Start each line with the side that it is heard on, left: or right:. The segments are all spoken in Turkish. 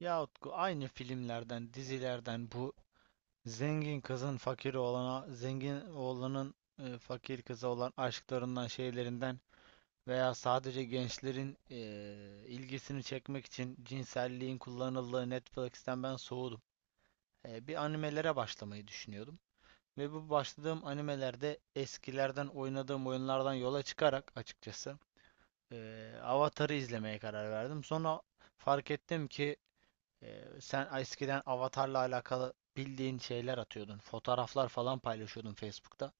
right: Ya Utku, aynı filmlerden, dizilerden, bu zengin kızın fakir oğlana, zengin oğlanın fakir kıza olan aşklarından, şeylerinden veya sadece gençlerin ilgisini çekmek için cinselliğin kullanıldığı Netflix'ten ben soğudum. Bir animelere başlamayı düşünüyordum. Ve bu başladığım animelerde eskilerden oynadığım oyunlardan yola çıkarak açıkçası e, Avatar'ı izlemeye karar verdim. Sonra fark ettim ki sen eskiden avatarla alakalı bildiğin şeyler atıyordun. Fotoğraflar falan paylaşıyordun Facebook'ta.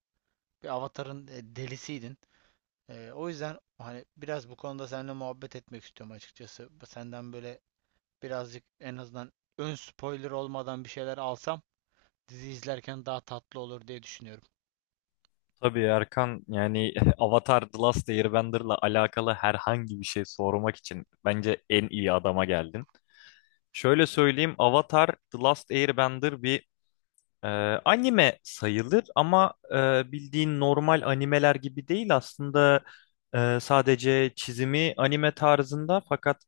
right: Bir avatarın delisiydin. O yüzden hani biraz bu konuda seninle muhabbet etmek istiyorum açıkçası. Senden böyle birazcık en azından ön spoiler olmadan bir şeyler alsam, dizi izlerken daha tatlı olur diye düşünüyorum.
left: Tabii Erkan yani Avatar The Last Airbender'la alakalı herhangi bir şey sormak için bence en iyi adama geldin. Şöyle söyleyeyim, Avatar The Last Airbender bir e, anime sayılır, ama bildiğin normal animeler gibi değil aslında. Sadece çizimi anime tarzında, fakat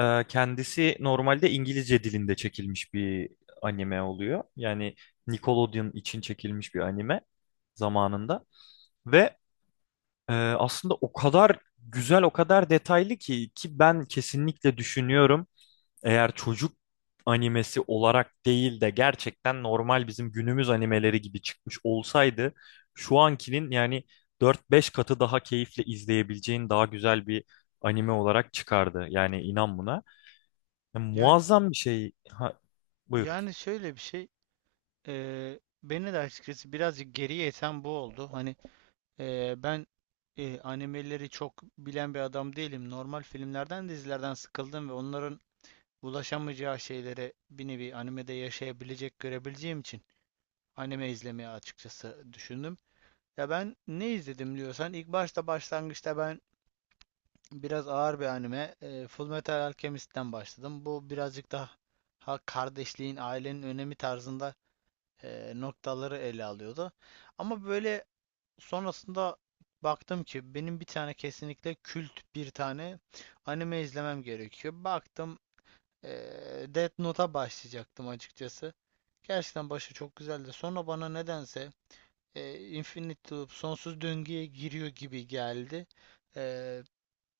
left: kendisi normalde İngilizce dilinde çekilmiş bir anime oluyor. Yani Nickelodeon için çekilmiş bir anime zamanında. Ve aslında o kadar güzel, o kadar detaylı ki ben kesinlikle düşünüyorum. Eğer çocuk animesi olarak değil de gerçekten normal bizim günümüz animeleri gibi çıkmış olsaydı şu ankinin yani dört beş katı daha keyifle izleyebileceğin daha güzel bir
right: Hı.
left: anime olarak çıkardı. Yani inan buna. Ya,
right: Yani,
left: muazzam bir şey. Ha, buyur.
right: yani şöyle bir şey, beni de açıkçası birazcık geriye iten bu oldu. Hani ben animeleri çok bilen bir adam değilim. Normal filmlerden, dizilerden sıkıldım ve onların ulaşamayacağı şeyleri bir nevi animede yaşayabilecek, görebileceğim için anime izlemeye açıkçası düşündüm. Ya ben ne izledim diyorsan ilk başta, başlangıçta ben biraz ağır bir anime, Fullmetal Alchemist'ten başladım. Bu birazcık daha, ha, kardeşliğin, ailenin önemi tarzında noktaları ele alıyordu. Ama böyle, sonrasında baktım ki benim bir tane, kesinlikle kült bir tane anime izlemem gerekiyor. Baktım, Death Note'a başlayacaktım açıkçası. Gerçekten başı çok güzeldi. Sonra bana nedense Infinite Loop, sonsuz döngüye giriyor gibi geldi. Eee,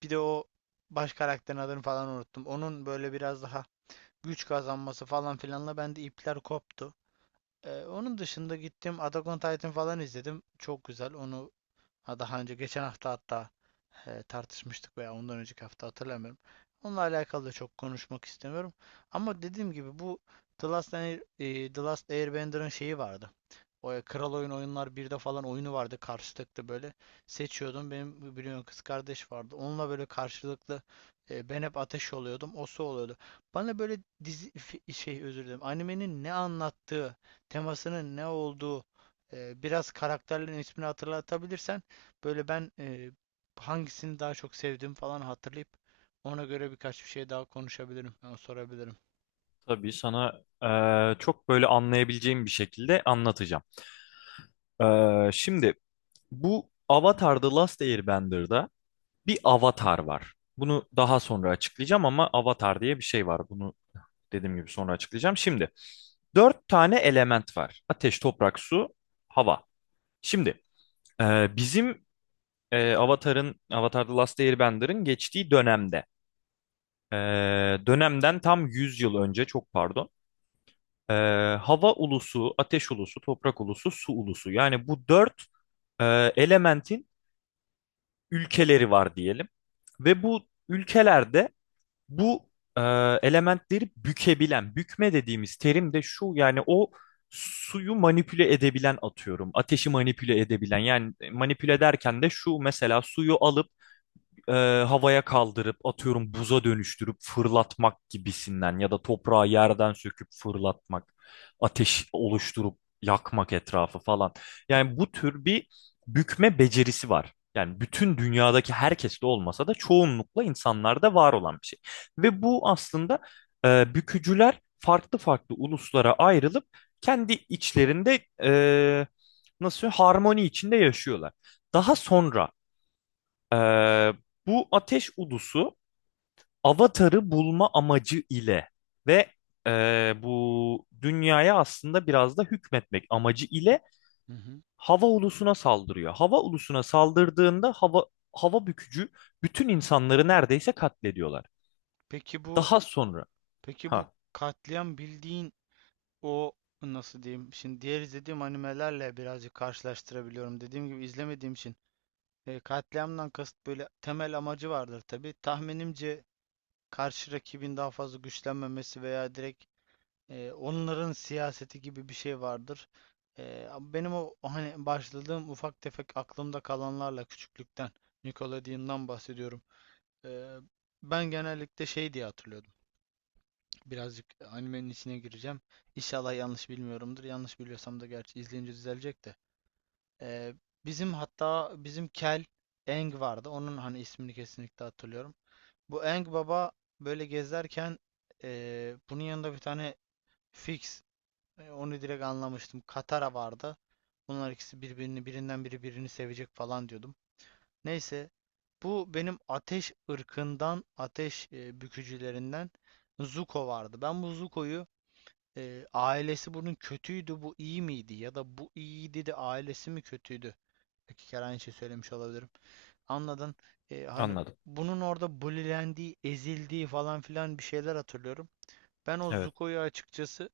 right: Bir de o baş karakterin adını falan unuttum. Onun böyle biraz daha güç kazanması falan filanla bende ipler koptu. Onun dışında gittim Attack on Titan falan izledim. Çok güzel. Onu, ha, daha önce geçen hafta hatta tartışmıştık veya ondan önceki hafta, hatırlamıyorum. Onunla alakalı da çok konuşmak istemiyorum. Ama dediğim gibi bu The Last, The Last Airbender'ın şeyi vardı. O Kral Oyun Oyunlar 1'de falan oyunu vardı, karşılıklı böyle seçiyordum. Benim biliyorsun kız kardeş vardı. Onunla böyle karşılıklı ben hep ateş oluyordum. O su oluyordu. Bana böyle şey, özür dilerim. Animenin ne anlattığı, temasının ne olduğu, biraz karakterlerin ismini hatırlatabilirsen, böyle ben hangisini daha çok sevdiğimi falan hatırlayıp ona göre birkaç bir şey daha konuşabilirim. Yani sorabilirim.
left: Tabii sana çok böyle anlayabileceğim bir şekilde anlatacağım. Şimdi bu Avatar The Last Airbender'da bir avatar var. Bunu daha sonra açıklayacağım, ama avatar diye bir şey var. Bunu dediğim gibi sonra açıklayacağım. Şimdi dört tane element var: ateş, toprak, su, hava. Şimdi bizim Avatar'ın, Avatar The Last Airbender'ın geçtiği dönemde, e, dönemden tam 100 yıl önce, çok pardon, e, hava ulusu, ateş ulusu, toprak ulusu, su ulusu. Yani bu dört e, elementin ülkeleri var diyelim. Ve bu ülkelerde bu e, elementleri bükebilen, bükme dediğimiz terim de şu yani, o suyu manipüle edebilen atıyorum, ateşi manipüle edebilen, yani manipüle derken de şu: mesela suyu alıp e, havaya kaldırıp atıyorum buza dönüştürüp fırlatmak gibisinden, ya da toprağı yerden söküp fırlatmak, ateş oluşturup yakmak etrafı falan. Yani bu tür bir bükme becerisi var. Yani bütün dünyadaki herkeste olmasa da çoğunlukla insanlarda var olan bir şey. Ve bu aslında bükücüler farklı farklı uluslara ayrılıp kendi içlerinde, nasıl söyleyeyim, harmoni içinde yaşıyorlar. Daha sonra ee, bu ateş udusu Avatar'ı bulma amacı ile ve bu dünyaya aslında biraz da hükmetmek amacı ile
right: Hı hı.
left: hava ulusuna saldırıyor. Hava ulusuna saldırdığında hava bükücü bütün insanları neredeyse katlediyorlar.
right: Peki bu
left: Daha sonra
right: peki bu
left: ha,
right: katliam, bildiğin, o nasıl diyeyim? Şimdi diğer izlediğim animelerle birazcık karşılaştırabiliyorum. Dediğim gibi izlemediğim için katliamdan kasıt böyle, temel amacı vardır tabii. Tahminimce karşı rakibin daha fazla güçlenmemesi veya direkt onların siyaseti gibi bir şey vardır. Ee, Benim o hani başladığım ufak tefek aklımda kalanlarla, küçüklükten Nickelodeon'dan bahsediyorum. Ee, Ben genellikle şey diye hatırlıyordum. Birazcık animenin içine gireceğim. İnşallah yanlış bilmiyorumdur. Yanlış biliyorsam da gerçi izleyince düzelecek de. Ee, bizim, hatta bizim Kel Aang vardı. Onun hani ismini kesinlikle hatırlıyorum. Bu Aang baba böyle gezerken bunun yanında bir tane Fix, onu direkt anlamıştım. Katara vardı. Bunlar ikisi birbirini, birinden biri birini sevecek falan diyordum. Neyse, bu benim ateş ırkından, ateş bükücülerinden Zuko vardı. Ben bu Zuko'yu, ailesi bunun kötüydü, bu iyi miydi ya da bu iyiydi de ailesi mi kötüydü? İki kere aynı şey söylemiş olabilirim. Anladın? Hani
left: anladım.
right: bunun orada bulilendiği, ezildiği falan filan bir şeyler hatırlıyorum. Ben o
left: Evet.
right: Zuko'yu açıkçası,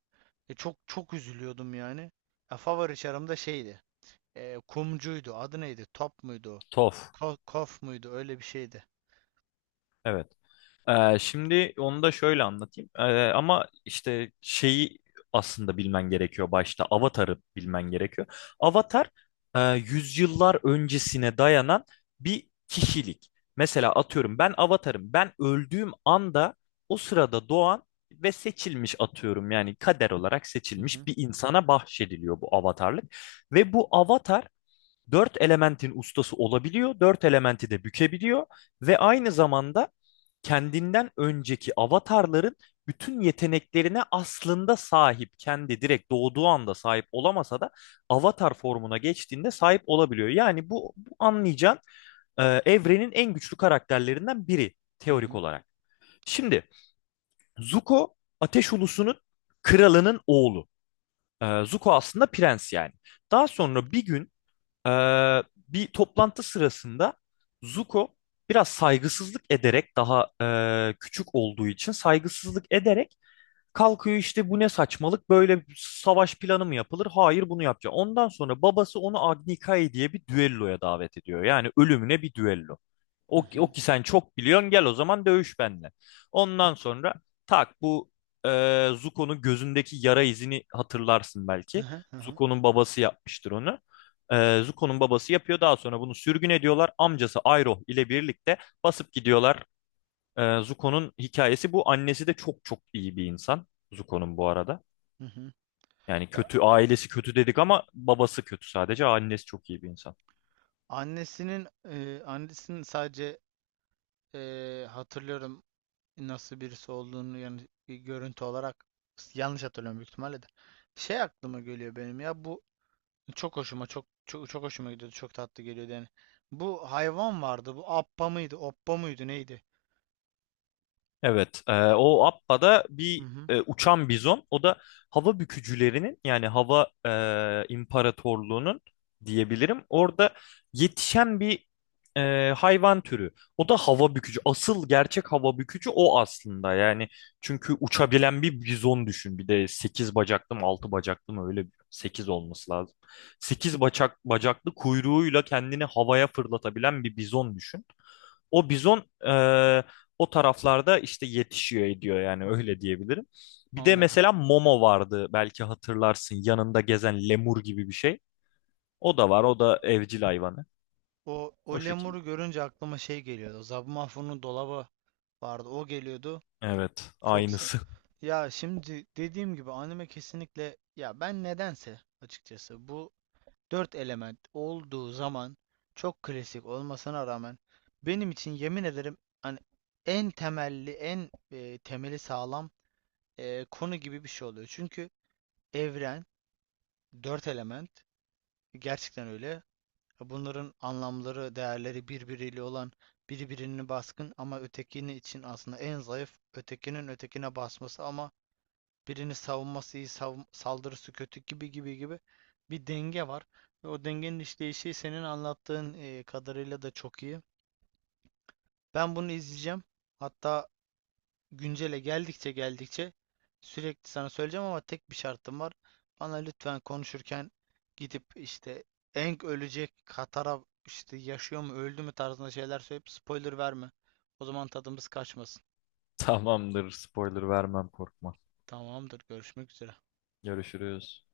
right: çok çok üzülüyordum yani. Ya, favori çarım da şeydi. Kumcuydu. Adı neydi? Top muydu?
left: Tof.
right: Ko, kof muydu? Öyle bir şeydi.
left: Evet. Şimdi onu da şöyle anlatayım. Ama işte şeyi aslında bilmen gerekiyor başta. Avatar'ı bilmen gerekiyor. Avatar yüzyıllar öncesine dayanan bir kişilik. Mesela atıyorum ben Avatar'ım. Ben öldüğüm anda o sırada doğan ve seçilmiş, atıyorum yani kader olarak
right: Hı
left: seçilmiş
right: hı.
left: bir insana bahşediliyor bu avatarlık. Ve bu avatar dört elementin ustası olabiliyor. Dört elementi de bükebiliyor ve aynı zamanda kendinden önceki avatarların bütün yeteneklerine aslında sahip. Kendi direkt doğduğu anda sahip olamasa da avatar formuna geçtiğinde sahip olabiliyor. Yani bu anlayacağın evrenin en güçlü karakterlerinden biri
right: Hı
left: teorik
right: hı.
left: olarak. Şimdi Zuko Ateş Ulusu'nun kralının oğlu. Zuko aslında prens yani. Daha sonra bir gün ee, bir toplantı sırasında Zuko biraz saygısızlık ederek, daha küçük olduğu için saygısızlık ederek kalkıyor, işte bu ne saçmalık, böyle savaş planı mı yapılır? Hayır, bunu yapacak. Ondan sonra babası onu Agnikai diye bir düelloya davet ediyor. Yani ölümüne bir düello.
right: Hı
left: O, ki- o
right: hı.
left: ki sen çok biliyorsun, gel o zaman dövüş benimle. Ondan sonra tak, bu Zuko'nun gözündeki yara izini hatırlarsın
right: Hı
left: belki.
right: hı. Hı hı.
left: Zuko'nun babası yapmıştır onu. Zuko'nun babası yapıyor, daha sonra bunu sürgün ediyorlar. Amcası Iroh ile birlikte basıp gidiyorlar. Zuko'nun hikayesi bu. Annesi de çok çok iyi bir insan. Zuko'nun bu arada.
right: Hı hı.
left: Yani
right: Ya,
left: kötü, ailesi kötü dedik ama babası kötü sadece. Annesi çok iyi bir insan.
right: annesinin, annesinin sadece, hatırlıyorum nasıl birisi olduğunu, yani bir görüntü olarak yanlış hatırlıyorum büyük ihtimalle de. Şey aklıma geliyor benim, ya bu, çok hoşuma, çok çok çok hoşuma gidiyordu. Çok tatlı geliyordu yani. Bu hayvan vardı. Bu appa mıydı? Oppa mıydı? Neydi?
left: Evet, o Appa'da
right: Hı
left: bir
right: hı,
left: uçan bizon. O da hava bükücülerinin yani hava imparatorluğunun diyebilirim. Orada yetişen bir hayvan türü. O da hava bükücü. Asıl gerçek hava bükücü o aslında. Yani çünkü uçabilen bir bizon düşün. Bir de 8 bacaklı mı, 6 bacaklı mı, öyle 8 olması lazım. 8 bacak bacaklı kuyruğuyla kendini havaya fırlatabilen bir bizon düşün. O bizon o taraflarda işte yetişiyor ediyor, yani öyle diyebilirim. Bir de
right: anladım.
left: mesela Momo vardı, belki hatırlarsın, yanında gezen lemur gibi bir şey. O da var, o da evcil hayvanı.
right: O, o
left: O şekilde.
right: lemuru görünce aklıma şey geliyordu. Zabumafu'nun dolabı vardı. O geliyordu.
left: Evet,
right: Çok sa-
left: aynısı.
right: ya şimdi dediğim gibi, anime kesinlikle, ya ben nedense açıkçası bu dört element olduğu zaman, çok klasik olmasına rağmen, benim için yemin ederim, hani en temelli, en temeli sağlam konu gibi bir şey oluyor. Çünkü evren, dört element, gerçekten öyle. Bunların anlamları, değerleri, birbiriyle olan, biri birine baskın ama ötekini için aslında en zayıf, ötekinin ötekine basması ama birini savunması iyi, saldırısı kötü gibi gibi gibi bir denge var. Ve o dengenin işleyişi senin anlattığın kadarıyla da çok iyi. Ben bunu izleyeceğim. Hatta güncele geldikçe sürekli sana söyleyeceğim, ama tek bir şartım var. Bana lütfen konuşurken gidip işte Aang ölecek, Katara işte yaşıyor mu öldü mü tarzında şeyler söyleyip spoiler verme. O zaman tadımız kaçmasın.
left: Tamamdır, spoiler vermem, korkma.
right: Tamamdır, görüşmek üzere.
left: Görüşürüz.